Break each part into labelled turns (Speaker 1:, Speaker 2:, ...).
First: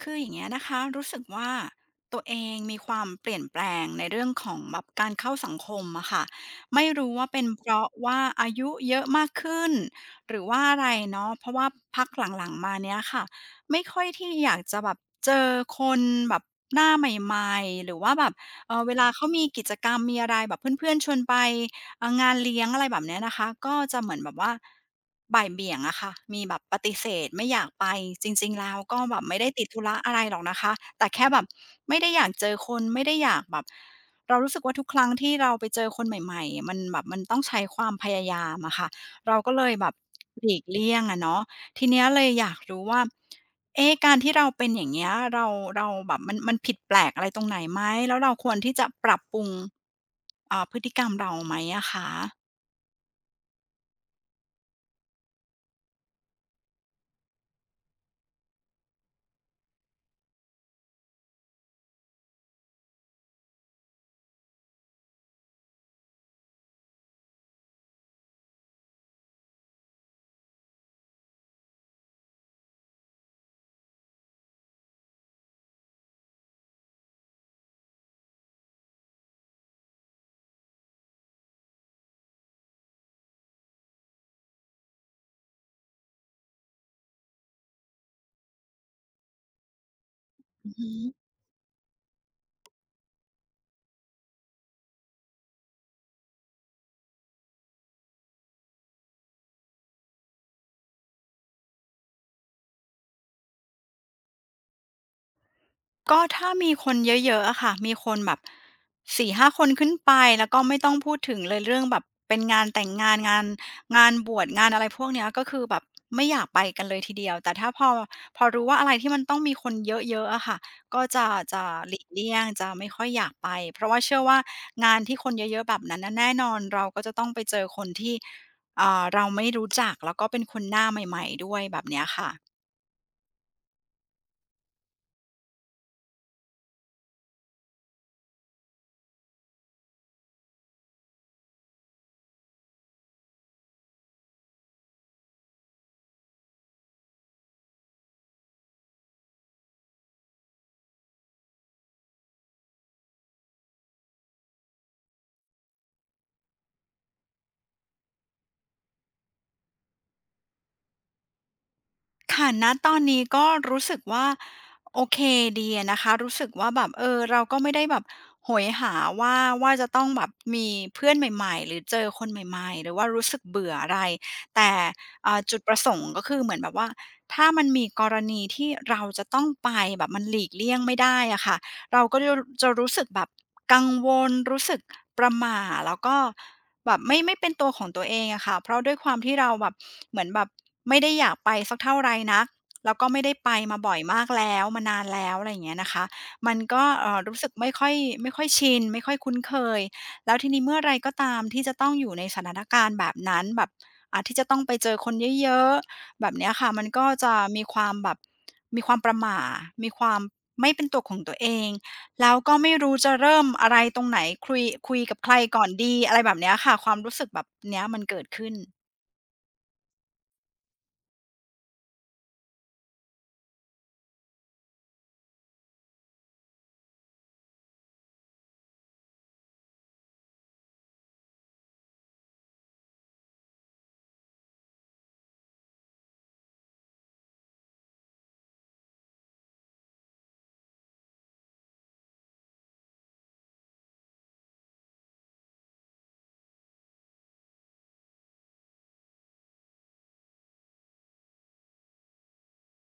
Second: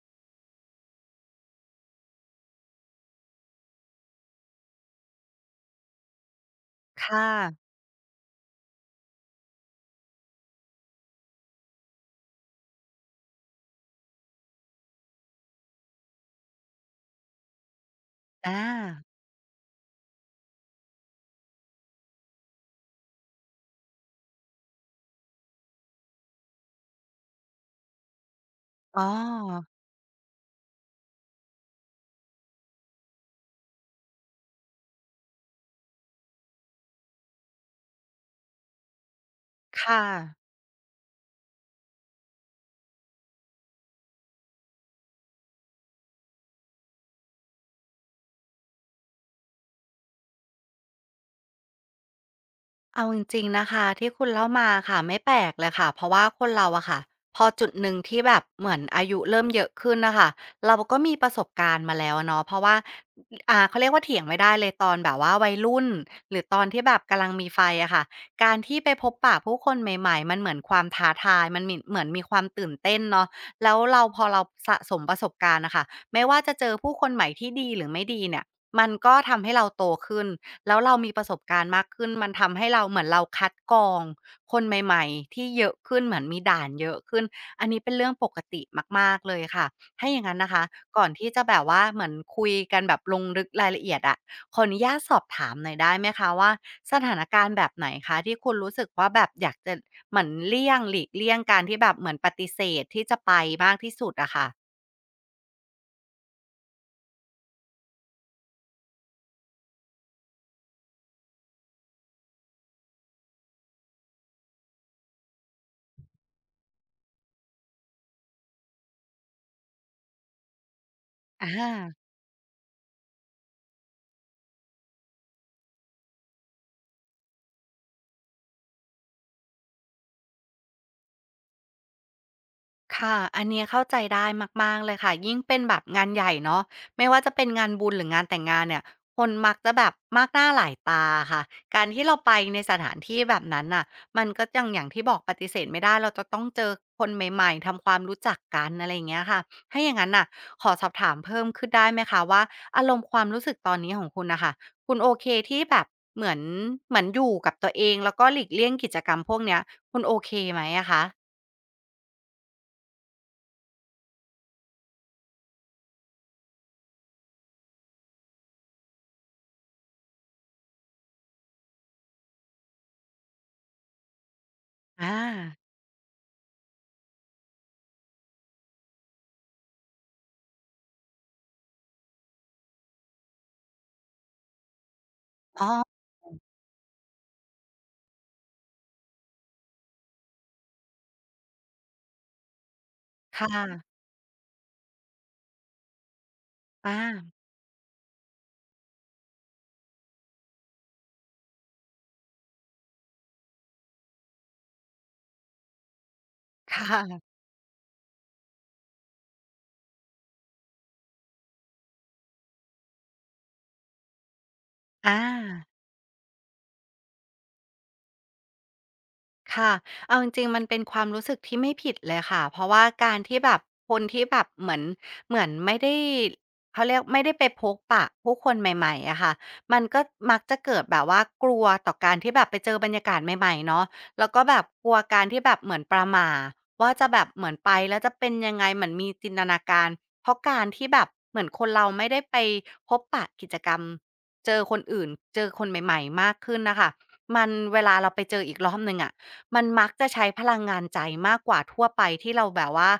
Speaker 1: คืออย่างเงี้ยนะคะรู้สึกว่าตัวเองมีความเปลี่ยนแปลงในเรื่องของแบบการเข้าสังคมอะค่ะไม่รู้ว่า
Speaker 2: ค่ะ
Speaker 1: เป็นเพราะว่าอายุเยอะมากขึ้นหรือว่าอะไรเนาะเพราะว่าพักหลังๆมาเนี้ยค่ะไม่ค่อยที่อยากจะแบบเจอคนแบบหน้าใหม่ๆหรือว่าแบบ
Speaker 2: อา
Speaker 1: เออเวลาเขามีกิจกรรมมีอะไรแบบเพื่อนๆชวนไป งานเลี้ยงอะไรแบบเนี้ยนะคะก็จะเหมือนแบบว่าบ่ายเบี่ยงอะค่ะมีแบบปฏิเสธไม่อยากไปจริงๆแล้วก็
Speaker 2: อ๋
Speaker 1: แบบไม่ได้ติ
Speaker 2: อ
Speaker 1: ดธุระอะไรหรอกนะคะแต่แค่แบบไม่ได้อยากเจอคนไม่ได้อยากแบบเรารู้สึกว่าทุกครั้งที่เราไปเจอคนใหม่ๆมันแบบมันต้องใช้ความพยายามอะค่ะเราก็เลยแบบ
Speaker 2: ค่ะ
Speaker 1: หลีกเลี่ยงอะเนาะทีเนี้ยเลยอยากรู้ว่า เอ๊ะการที่เราเป็นอย่างเงี้ยเราแบบมันผิดแปลกอะไรตรงไหนไหม แล้วเราควรที่จะปรับปรุงพฤติกรรมเราไหมอะคะ
Speaker 2: เอาจริงๆนะคะที่คุณเล่ามาค่ะไม่แปลกเลยค่ะเพราะว่าคนเราอะค่ะพอจุดหนึ่งที่แบบเหมือนอายุเริ่มเยอะขึ้นนะคะเราก็มีประสบการณ์มาแล้วเนาะเพราะว่าเขาเรียกว่าเถียงไม่ได้เลยตอนแบบว่าวัยรุ่นหรือตอนที่แบบกำลังมีไฟอะค่ะการที่ไปพบปะผู้คนใหม่ๆมันเหมือนความท้าทายมันเหมือนมีความตื่นเต้นเนาะแล้วเราสะสมประสบการณ์นะคะไม่ว่าจะเจอผู้คนใหม่ที่ดีหรือไม่ดีเนี่ยมันก็ทำให้เราโตขึ้น แล้วเรามีประสบการณ์มากขึ้นมันทำให้เราเหมือนเราคัดกรองคนใหม่ๆที่เยอะขึ้นเหมือนมีด่านเยอะขึ้น อันนี้เป็นเรื่องปกติมากๆเลยค่ะถ้าอย่างงั้นนะคะ
Speaker 1: อือฮึ
Speaker 2: ก่อนที่จะแบบว่าเหมือนคุยกันแบบลงลึกรายละเอียดอะขออนุญาตสอบถามหน่อยได้ไหมคะว่าสถานการณ์แบบไหนคะที่คุณรู้สึกว่าแบบอยากจะเหมือนเลี่ยงหลีกเลี่ยงการที่แบบเหมือนปฏิเสธที่จะไปมากที่สุดอะค่ะ
Speaker 1: ก็ถ้ามีคนเยอะๆอะค่ะมีคนแบบสี่ห้าคนขึ้นไปแล้วก็ไม่ต้องพูดถึงเลยเรื่องแบบเป็นงานแต่งงานงานงานบวชงานอะไรพวกเนี้ยก็คือแบบไม่อยากไปกันเลยทีเดียวแต่ถ้าพอรู้ว่าอะไรที่มันต้องมีคนเยอะๆอะค่ะก็จะ
Speaker 2: อ
Speaker 1: จะหลีก
Speaker 2: า
Speaker 1: เลี่ยงจะไม่ค่อยอยากไปเพราะว่าเชื่อว่างานที่คนเยอะๆแบบนั้นน่ะแน่นอนเราก็จะต้องไปเจอคนที่เราไม่รู้จักแล้วก็เป็นคนหน้าใหม่ๆด้วยแบบเนี้ยค่ะ
Speaker 2: ค่ะอันเนี้ยเข้าใจได้มากๆเลยค่ะยิ่งเป็นแบบงานใหญ่เนาะไม่ว่าจะเป็นงานบุญหรืองานแต่งงานเนี่ยคนมักจะแบบมากหน้าหลายตาค่ะการที่เราไปในสถานที่แบบนั้นน่ะมันก็ยังอย่างที่บอกปฏิเสธไม่ได้เราจะต้องเจอคนใหม่ๆทำความรู้จักกันอะไรอย่างเงี้ยค่ะถ้าอย่างงั้นน่ะขอสอบถามเพิ่มขึ้นได้ไหมคะว่าอารมณ์ความรู้สึกตอนนี้ของคุณน่ะค่ะคุณโอเคที่แบบเหมือนเหมือนอยู่กับตัวเองแล้วก็หลีกเลี่ยงกิจกรรมพวกเนี้ยคุณโอเคไหมอะคะ
Speaker 1: ค่ะณตอนนี้ก็รู้สึกว่าโอเคดีอะนะคะรู้สึกว่าแบบเออเราก็ไม่ได้แบบโหยหาว่าจะต้องแบบมีเพื่อนใหม่ๆหรือเจอคนใหม่ๆหรือว่ารู้สึกเบื่ออะไรแต่
Speaker 2: อา
Speaker 1: จุดประสงค์ก็คือเหมือนแบบว่าถ้ามันมีกรณีที่เราจะต้องไปแบบมันหลีกเลี่ยงไม่ได้อะค่ะเราก็จะรู้สึกแบบกังวลรู้สึกประหม่า
Speaker 2: อ๋อ
Speaker 1: แล้วก็ แบบไม่เป็นตัวของตัวเองอะค่ะเพราะด้วยความที่เราแบบเหมือนแบบไม่ได้อยากไปสักเท่าไรนักแล้วก็ไม่ได้
Speaker 2: ค่
Speaker 1: ไปมาบ่อ
Speaker 2: ะ
Speaker 1: ยมากแล้วมานานแล้วอะไรอย่างเงี้ยนะคะ มันก็
Speaker 2: อา
Speaker 1: รู้สึกไม่ค่อยชินไม่ค่อยคุ้นเคย แล้วทีนี้เมื่อไรก็ตามที่จะต้องอยู่ในสถานการณ์แบบนั้นแบบที่จะต้องไปเจอคนเยอะๆแบบเนี้ยค่ะ
Speaker 2: ค
Speaker 1: มันก็
Speaker 2: ่ะ
Speaker 1: จะมีความแบบมีความประหม่ามีความไม่เป็นตัวของตัวเอง แล้วก็ไม่รู้จะเริ่มอะไรตรงไหนคุยคุย
Speaker 2: อ
Speaker 1: กับใครก่อน
Speaker 2: า
Speaker 1: ดีอะไรแบบเนี้ยค่ะความรู้สึกแบบเนี้ยมันเกิดขึ้น
Speaker 2: ค่ะเอาจริงๆมันเป็นความรู้สึกที่ไม่ผิดเลยค่ะเพราะว่าการที่แบบคนที่แบบเหมือนไม่ได้เขาเรียกไม่ได้ไปพบปะผู้คนใหม่ๆอะค่ะมันก็มักจะเกิดแบบว่ากลัวต่อการที่แบบไปเจอบรรยากาศใหม่ๆเนาะแล้วก็แบบกลัวการที่แบบเหมือนประหม่าว่าจะแบบเหมือนไปแล้วจะเป็นยังไงเหมือนมีจินตนาการเพราะการที่แบบเหมือนคนเราไม่ได้ไปพบปะกิจกรรมเจอคนอื่นเจอคนใหม่ๆมากขึ้นน่ะค่ะมันเวลาเราไปเจออีกรอบหนึ่งอะ มันมักจะใช้พลังงานใจมากกว่าทั่วไปที่เราแบบว่า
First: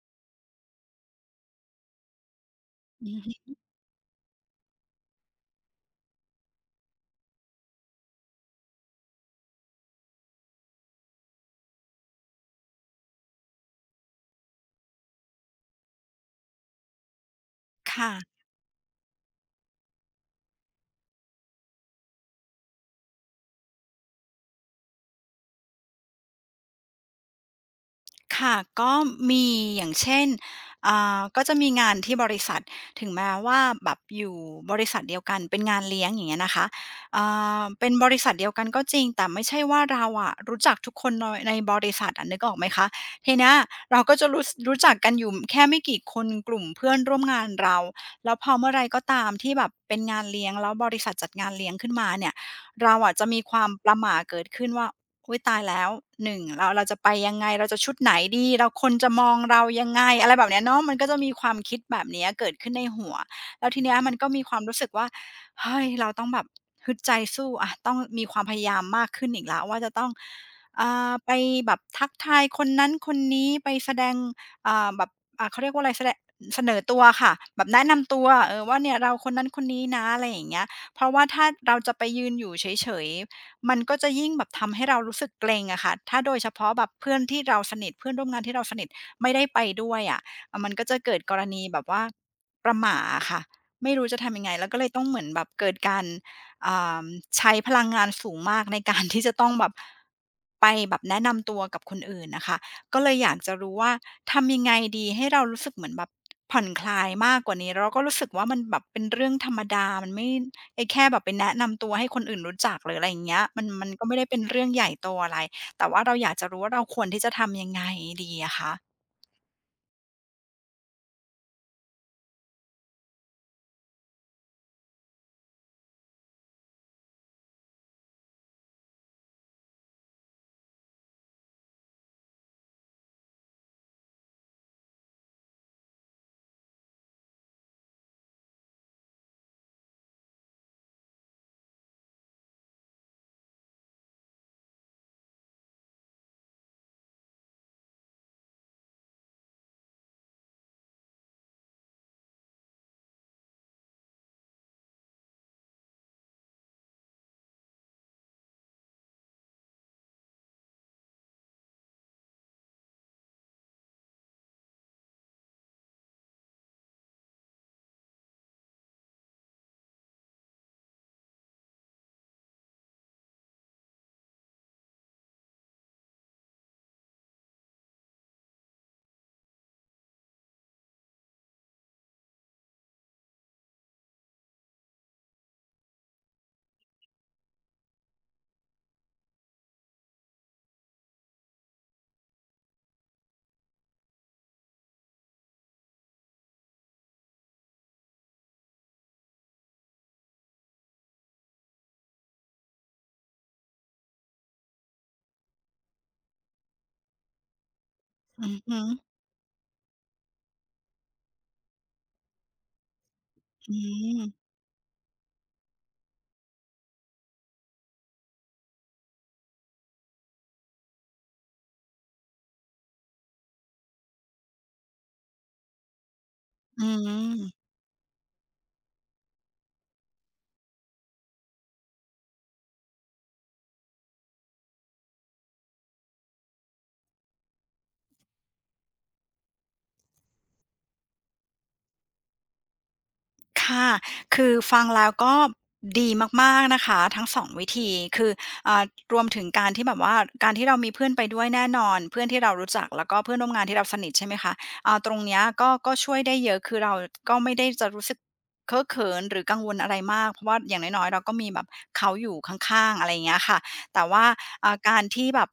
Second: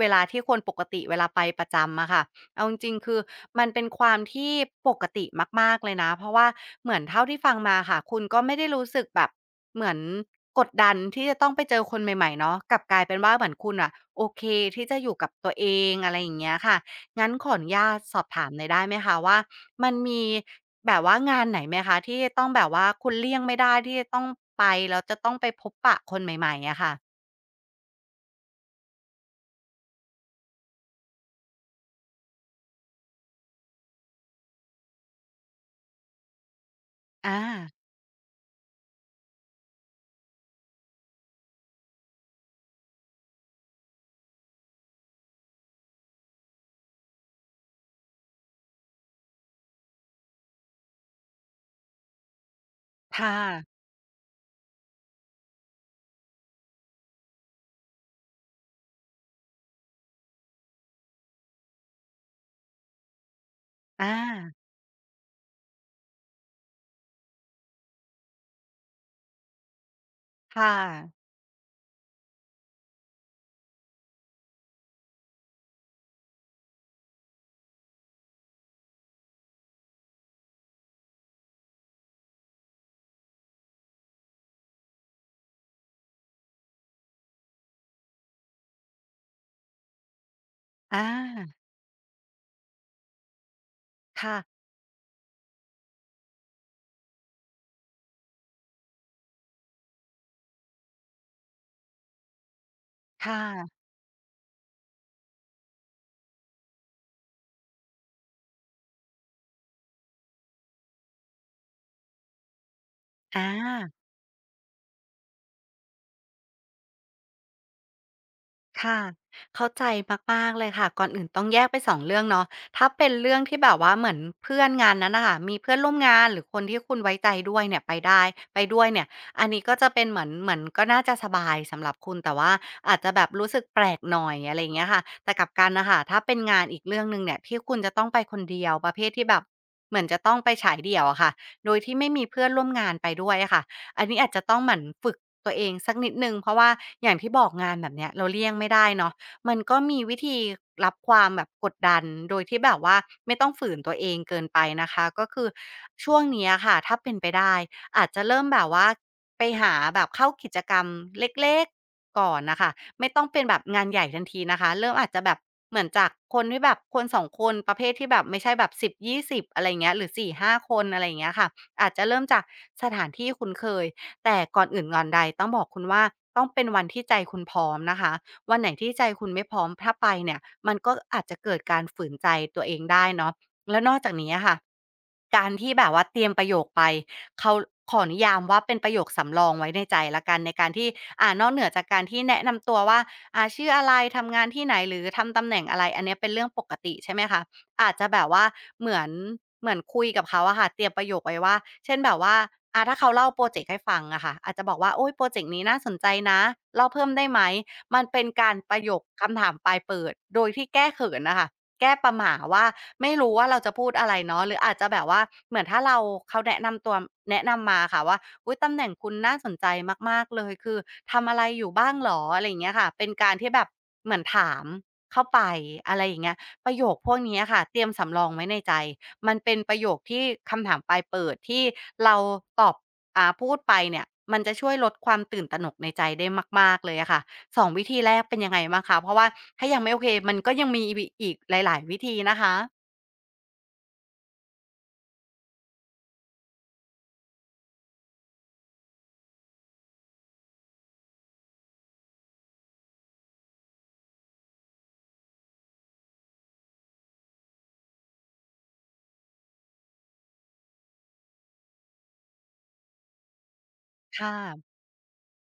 Speaker 2: เวลาที่คนปกติเวลาไปประจำอะค่ะเอาจริงๆ
Speaker 1: อื
Speaker 2: คือ
Speaker 1: อฮึ
Speaker 2: มันเป็นความที่ปกติมากๆเลยนะเพราะว่าเหมือนเท่าที่ฟังมาค่ะคุณก็ไม่ได้รู้สึกแบบเหมือนกดดันที่จะต้องไปเจอคนใหม่ๆเนาะกลับกลายเป็นว่าเหมือนคุณน่ะโอเคที่จะอยู่กับตัวเองอะไรอย่างเงี้ยค่ะงั้นขออนุญาต
Speaker 1: ค่ะ
Speaker 2: สอบถามหน่อยได้ไหมคะว่า มันมีแบบว่างานไหนไหมคะที่ต้องแบบว่าคุณเลี่ยงไม่ได้ที่จะต้องไปแล้วจะต้องไปพบปะคนใหม่ๆอะค่ะ
Speaker 1: ค่ะก็มีอย่างเช่นก็จะมีงานที่บริษัทถึงแม้ว่าแบบอยู่บริษัทเดียวกันเป็นงานเลี้ยงอย่างเงี้ยนะคะอ่
Speaker 2: อา
Speaker 1: เป็นบริษัทเดียวกันก็จริงแต่ไม่ใช่ว่าเราอะรู้จักทุกคนในบริษัทอะนึกออกไหมคะทีเนี้ยเราก็จะรู้จักกันอยู่แค่ไม่กี่คนกลุ่มเพื่อนร่วมงานเราแล้วพอเมื่อไรก็ตามที่แบบเป็นงานเลี้ยงแล้วบริษัทจัดงานเลี้ยงขึ้นมาเนี่ยเราอะจะ
Speaker 2: ค่ะ
Speaker 1: มีความประหม่าเกิดขึ้นว่า อุ๊ยตายแล้วหนึ่งเราจะไปยังไงเราจะชุดไหนดีเราคนจะมองเรายังไงอะไรแบบเนี้ยเนาะมันก็จะมีความคิดแบบเนี้ยเกิดขึ้นในหัวแล้วทีเนี้ยมั
Speaker 2: อา
Speaker 1: นก็มีความรู้สึกว่าเฮ้ยเราต้องแบบฮึดใจสู้อะต้องมีความพยายามมากขึ้นอีกแล้วว่าจะต้อง
Speaker 2: ค่ะ
Speaker 1: ไปแบบทักทายคนนั้นคนนี้ไปแสดงอ่าแบบอ่าเขาเรียกว่าอะไรแสดงเสนอตัวค่ะแบบแนะนำตัวเออว่าเนี่ยเราคนนั้นคนนี้นะอะไรอย่างเงี้ยเพราะว่าถ้าเราจะไปยืนอยู่เฉย มันก็จะยิ่งแบบทำให้เรารู้สึกเกรงอะค่ะถ้าโดยเฉพาะแบบเพื่อนที่เราสนิทเพื่อนร่วมงานที่เราสนิทไม่ได้ไปด้วยอะอามันก็จะ
Speaker 2: อา
Speaker 1: เกิดกรณีแบบว่าประหม่าอะค่ะไม่รู้จะทำ
Speaker 2: ค่ะ
Speaker 1: ยังไงแล้วก็เลยต้องเหมือนแบบเกิดการอ่าใช้พลังงานสูงมากในการที่จะต้องแบบไปแบบแนะนำตัวกับคนอื่นน่ะค่ะก็เลย
Speaker 2: ค
Speaker 1: อยากจะรู้
Speaker 2: ่ะ
Speaker 1: ว่าทำยังไงดีให้เรารู้สึกเหมือนแบบผ่อนคลายมากกว่านี้แล้วก็รู้สึกว่ามันแบบเป็นเรื่องธรรมดามันไม่ ไอ้แค่แบบไปแนะนำตัวให้คนอื่นรู้จักหรืออะไรอย่างเงี้ย
Speaker 2: อา
Speaker 1: มันก็ไม่ได้เป็นเรื่องใหญ่โตอะไรแต่ว่าเราอยากจะรู้ว่าเราควรที่จะทำยังไงดีอะคะ
Speaker 2: ค่ะเข้าใจมากๆเลยค่ะก่อนอื่นต้องแยกไป2เรื่องเนาะถ้าเป็นเรื่องที่แบบว่าเหมือนเพื่อนงานนั้นน่ะค่ะมีเพื่อนร่วมงานหรือคนที่คุณไว้ใจด้วยเนี่ยไปด้วยเนี่ยอันนี้ก็จะเป็นเหมือนเหมือนก็น่าจะสบายสำหรับคุณแต่ว่าอาจจะแบบรู้สึกแปลกหน่อยอะไรอย่างเงี้ยค่ะแต่กลับกันน่ะค่ะถ้าเป็นงานอีกเรื่องหนึ่งเนี่ยที่คุณจะต้องไปคนเดียวประเภทที่แบบเหมือนจะต้องไปฉายเดี่ยวอะค่ะโดยที่ไม่มีเพื่อนร่วมงานไปด้วยอะค่ะ อันนี้อาจจะต้องหมั่นฝึกตัวเองสักนิดหนึ่งเพราะว่าอย่างที่บอกงานแบบเนี้ยเราเลี่ยงไม่ได้เนาะมันก็มีวิธีรับความแบบกดดันโดยที่แบบว่าไม่ต้องฝืนตัวเองเกินไปนะคะก็คือช่วงเนี้ยค่ะถ้าเป็นไปได้อาจจะเริ่มแบบว่าไปหาแบบเข้ากิจกรรมเล็กๆก่อนนะคะไม่ต้องเป็นแบบงานใหญ่ทันทีนะคะเริ่มอาจจะแบบเหมือนจากคนที่แบบคนสองคนประเภทที่แบบไม่ใช่แบบ10-20่สิบอะไรเงี้ยหรือ4-5คนอะไรเงี้ยค่ะ อาจจะเริ่มจากสถานที่คุ้นเคย แต่ก่อนอื่นก่อนใดต้องบอกคุณว่าต้องเป็นวันที่ใจคุณพร้อมนะคะวันไหนที่ใจคุณไม่พร้อมถ้าไปเนี่ยมันก็อาจจะเกิดการฝืนใจตัวเองได้เนาะแล้วนอกจากนี้อะค่ะการที่แบบว่าเตรียมประโยคไปเขาขอนิยามว่าเป็นประโยคสำรองไว้ในใจแล้วกันในการที่นอกเหนือจากการที่แนะนำตัวว่าชื่ออะไรทำงานที่ไหนหรือทำตำแหน่งอะไรอันเนี้ยเป็นเรื่องปกติใช่ไหมคะ อาจจะแบบว่าเหมือนเหมือนคุยกับเขาอะค่ะเตรียมประโยคไว้ว่าเช่นแบบว่าถ้าเขาเล่าโปรเจกต์ให้ฟังอะค่ะอาจจะบอกว่าโอ๊ยโปรเจกต์นี้น่าสนใจนะเล่าเพิ่มได้ไหมมันเป็น
Speaker 1: อื
Speaker 2: กา
Speaker 1: อ
Speaker 2: รป
Speaker 1: ฮึ
Speaker 2: ระโยคคำถามปลายเปิดโดยที่แก้เขินน่ะค่ะแก้ประหมาว่าไม่รู้ว่าเราจะ
Speaker 1: อื
Speaker 2: พูดอะไร
Speaker 1: ม
Speaker 2: เนาะหรืออาจจะแบบว่าเหมือนถ้าเราเขาแนะนำตัวแนะนำมาอะค่ะว่าอุ๊ยตำแหน่งคุณน่าสนใจมากๆเลยคือทำอะไรอยู่บ้างเหรออะไรอย่างเงี้ยค่ะเป็นการที่แบบเหมือนถามเข้าไปอะไรอย่างเงี้ย ประ
Speaker 1: อื
Speaker 2: โยคพวกเนี้ย
Speaker 1: ม
Speaker 2: ค่ะเตรียมสำรองไว้ในใจมันเป็นประโยคที่คำถามปลายเปิดที่เราตอบพูดไปเนี่ยมันจะช่วยลดความตื่นตระหนกในใจได้มากๆเลยอะค่ะ2วิธีแรกเป็นยังไงบ้างคะเพราะว่าถ้ายังไม่โอเคมันก็ยังมีวิอีกหลายๆวิธีนะคะ
Speaker 1: ค่ะ คือฟังแล้วก็ดีมากๆ นะคะทั้ง2วิธีคืออ่ารวมถึงการที่แบบว่าการที่เรามีเพื่อนไปด้วยแน่นอน เพื่อนที่เรารู้จักแล้วก็เพื่อนร่วมงานที่เราสนิทใช่ไหมคะตรงเนี้ยก็ช่วยได้เยอะ คือเราก็ไม่ได้จะรู้สึกเคอะเขินหรือกังวลอะไรมาก เพราะว่าอย่างน้อยๆเราก็มีแบบเขาอยู่ข้างๆอะไรอย่างเงี้ยค่ะแต่
Speaker 2: ค
Speaker 1: ว่า
Speaker 2: ่ะ
Speaker 1: การที่แบบ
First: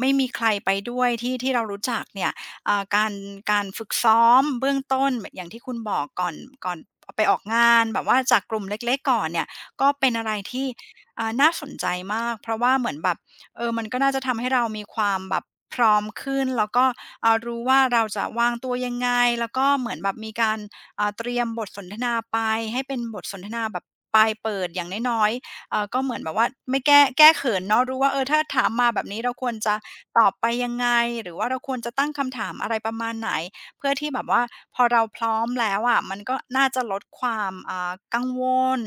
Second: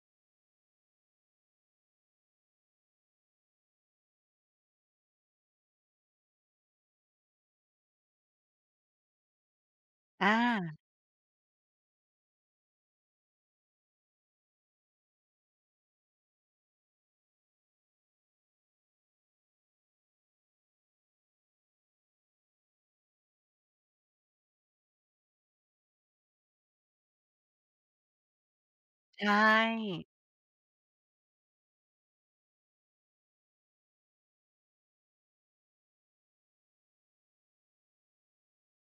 Speaker 1: ไม่มีใครไปด้วยที่ที่เรารู้จักเนี่ย การการฝึกซ้อมเบื้องต้นแบบอย่างที่คุณบอกก่อนไปออกงานแบบว่าจากกลุ่มเล็กๆก่อนเนี่ยก็เป็นอะ
Speaker 2: อ
Speaker 1: ไรที่
Speaker 2: า
Speaker 1: น่าสนใจมากเพราะว่าเหมือนแบบเออมันก็น่าจะทำให้เรามีความแบบพร้อมขึ้นแล้วก็รู้ว่าเราจะวางตัวยังไงแล้วก็เหมือนแบบมีการเตรียมบทสนทนาไปให้เป็นบทสนทนาแบบปลายเปิดอย่างน้อยๆ ก็เหมือนแบบว่าไม่แก้เขินเนาะรู้ว่าเออถ้าถามมาแบบนี้
Speaker 2: ใช
Speaker 1: เราควรจะ
Speaker 2: ่
Speaker 1: ตอบไปยังไงหรือว่าเราควรจะตั้งคำถามอะไรประมาณไหนเพื่อที่แบบว่าพอเราพร้อมแล้วอะมันก็น่าจะลดความกังวล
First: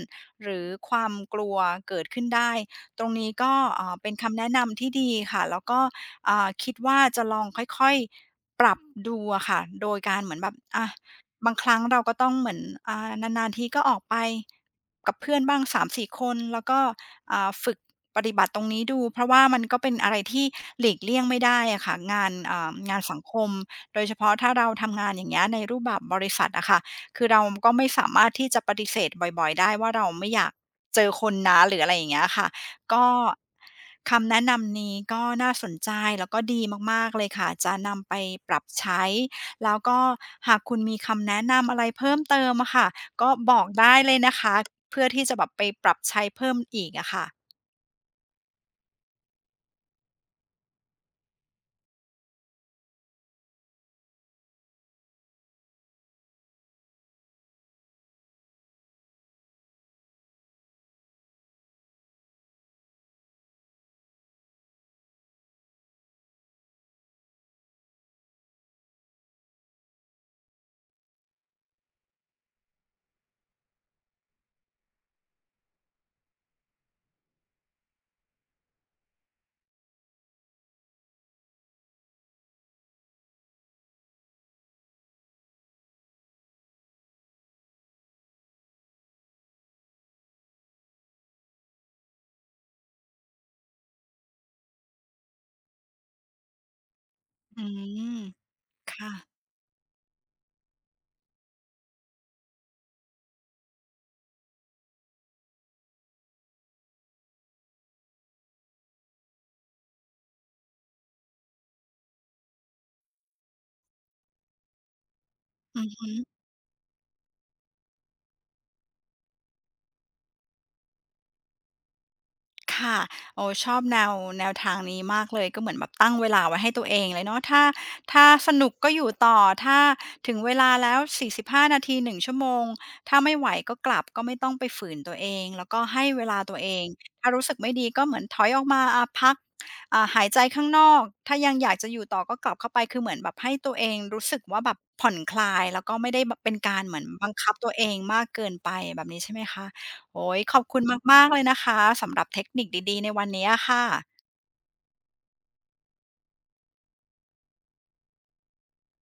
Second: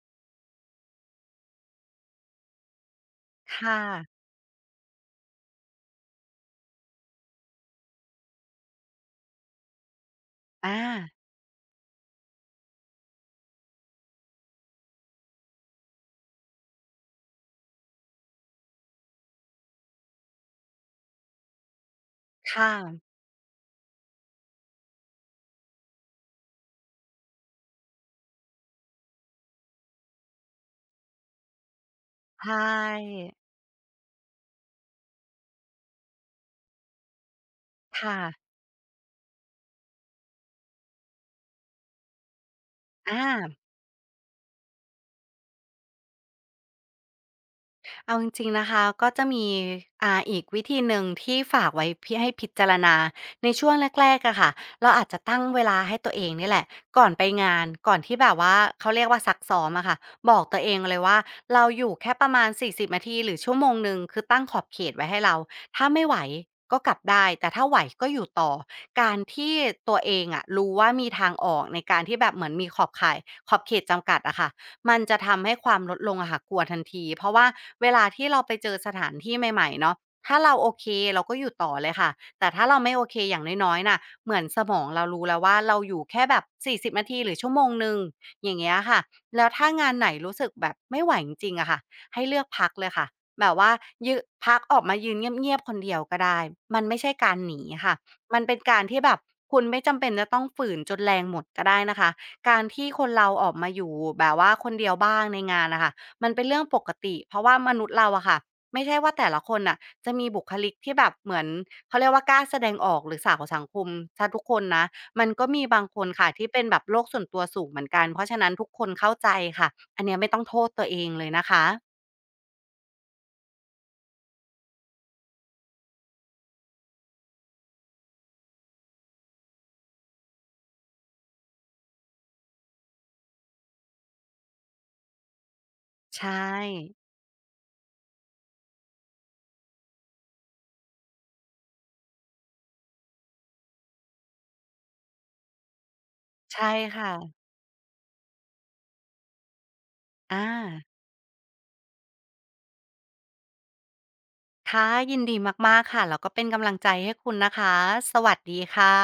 Speaker 1: หรือความกลัวเกิดขึ้นได้ตรงนี้ก็
Speaker 2: ค่ะ
Speaker 1: เป็นคำแนะนำที่ดีค่ะแล้วก็คิดว่าจะลองค่อยๆปรับดูอะค่ะโดยการเหมือนแบบ
Speaker 2: อา
Speaker 1: อะบางครั้งเราก็ต้องเหมือนนานๆทีก็ออกไป กับเพื่อนบ้าง3-4คนแล้วก็ฝึกปฏิบัติตรงนี้ดูเพราะว่ามันก็เป็นอะไรที่หลีกเลี่ยงไม่ได้อะค่ะงาน
Speaker 2: ค่ะ
Speaker 1: งานสังคมโดยเฉพาะถ้าเราทำงานอย่างเงี้ยในรูปแบบบริษัทอะค่ะคือเราก็ไม่สามารถที่จะปฏิเสธบ่อยๆได้ว่าเราไม่อยากเจอคนนะหรืออะไรอย่างเงี้ยค่ะ
Speaker 2: ใช่
Speaker 1: ก็คำแนะนำนี้ก็น่าสนใจแล้วก็ดีมากๆเลยค่ะจะนำไป
Speaker 2: ค่ะ
Speaker 1: ปรับใช้แล้วก็หากคุณมีคำแนะนำอะไรเพิ่มเติมอะค่ะ ก็บ
Speaker 2: อา
Speaker 1: อกได้เลยนะคะเพื่อที่จะแบบไปปรับใช้เพิ่มอีกอะค่ะ
Speaker 2: เอาจริงๆนะคะก็จะมีอีกวิธีหนึ่งที่ฝากไว้พ่ให้พิจารณาในช่วงแรกๆอะค่ะเราอาจจะตั้งเวลาให้ตัวเองนี่แหละก่อนไปงานก่อนที่แบบว่าเขาเรียกว่าซักซ้อมอะค่ะบอกตัวเองเลยว่าเราอยู่แค่ประมาณ40นาทีหรือชั่วโมงหนึ่งคือตั้งขอบเขตไว้ให้เราถ้าไม่ไหวก็กลับได้แต่ถ้าไหวก็อยู่ต่อการที่ตัวเองอะรู้ว่ามีทางออกในการที่แบบเหมือนมีขอบข่ายขอบเขตจำกัดอะค่ะ มันจะทำให้ความลดลงอะค่ะกลัวทันทีเพราะว่าเวลาที่เราไปเจอสถานที่ใหม่ๆเนาะถ้าเราโอเคเราก็อยู่ต่อเลยค่ะแต่ถ้าเราไม่โอเคอย่างน้อยๆน่ะเหมือนสมองเรารู้แล้วว่าเราอยู่แค่แบบสี่สิบนาทีหรือชั่วโมงหนึ่งอย่างเงี้ยค่ะแล้วถ้างานไหนรู้สึกแบบไม่ไหวจริงๆอะค่ะให้เลือกพักเลยค่ะแบบว่ายืพักออกมายืนเงียบๆคนเดียวก็ได้มันไม่ใช่การห
Speaker 1: อื
Speaker 2: นีค่ะ
Speaker 1: ม
Speaker 2: มันเป็นการที่
Speaker 1: ค่ะ
Speaker 2: แบบคุณไม่จำเป็นจะต้องฝืนจนแรงหมดก็ได้นะคะ การที่คนเราออกมาอยู่แบบว่าคนเดียวบ้างในงานน่ะค่ะมันเป็นเรื่องปกติเพราะว่ามนุษย์เราอะค่ะไม่ใช่ว่าแต่ละคนน่ะจะมีบุคลิกที่แบบเหมือนเขาเรียกว่ากล้าแสดงออกหรือสาวของสังคมเสียทุกคนนะมันก็มีบางคนค่ะที่เป็นแบบโลกส่วนตัวสูงเหมือนกันเพราะฉะนั้นทุกคนเข้าใจค่ะอันเนี้ยไม่ต้องโทษตัวเองเลยนะคะ
Speaker 1: ค่ะโอ้ชอบแนวทางนี้มากเลยก็เหมือนแบบตั้งเวลาไว้ให้ตัวเองเลยเนาะถ้าสนุกก็อยู่ต่อถ้าถึงเวลาแล้ว45นาที1ชั่วโมงถ้าไม่ไหวก็กลับก็ไม่ต้องไปฝืนตัวเองแล้วก็ให้
Speaker 2: ใช
Speaker 1: เวลาตัวเอง
Speaker 2: ่
Speaker 1: ถ้ารู้สึกไม่ดีก็เหมือนถอยออกมาพักหายใจข้างนอกถ้ายังอยากจะอยู่ต่อก็กลับเข้าไปคือเหมือนแบบให้ตัวเองรู้สึกว่าแบบผ่อนคลายแล้วก็ไม่ได้แบบเป็น
Speaker 2: ใช่
Speaker 1: การเหมือน
Speaker 2: ค่ะ
Speaker 1: บังคับตัวเองมากเกินไปแบบนี้ใช่ไหมคะ โอ้ย
Speaker 2: อา
Speaker 1: ขอบคุณมากๆเลยนะคะสำหรับเทคนิคดีๆในวันนี้อะค่ะ
Speaker 2: ค่ะยินดีมากๆค่ะแล้วก็เป็นกำลังใจให้คุณนะคะสวัสดีค่ะ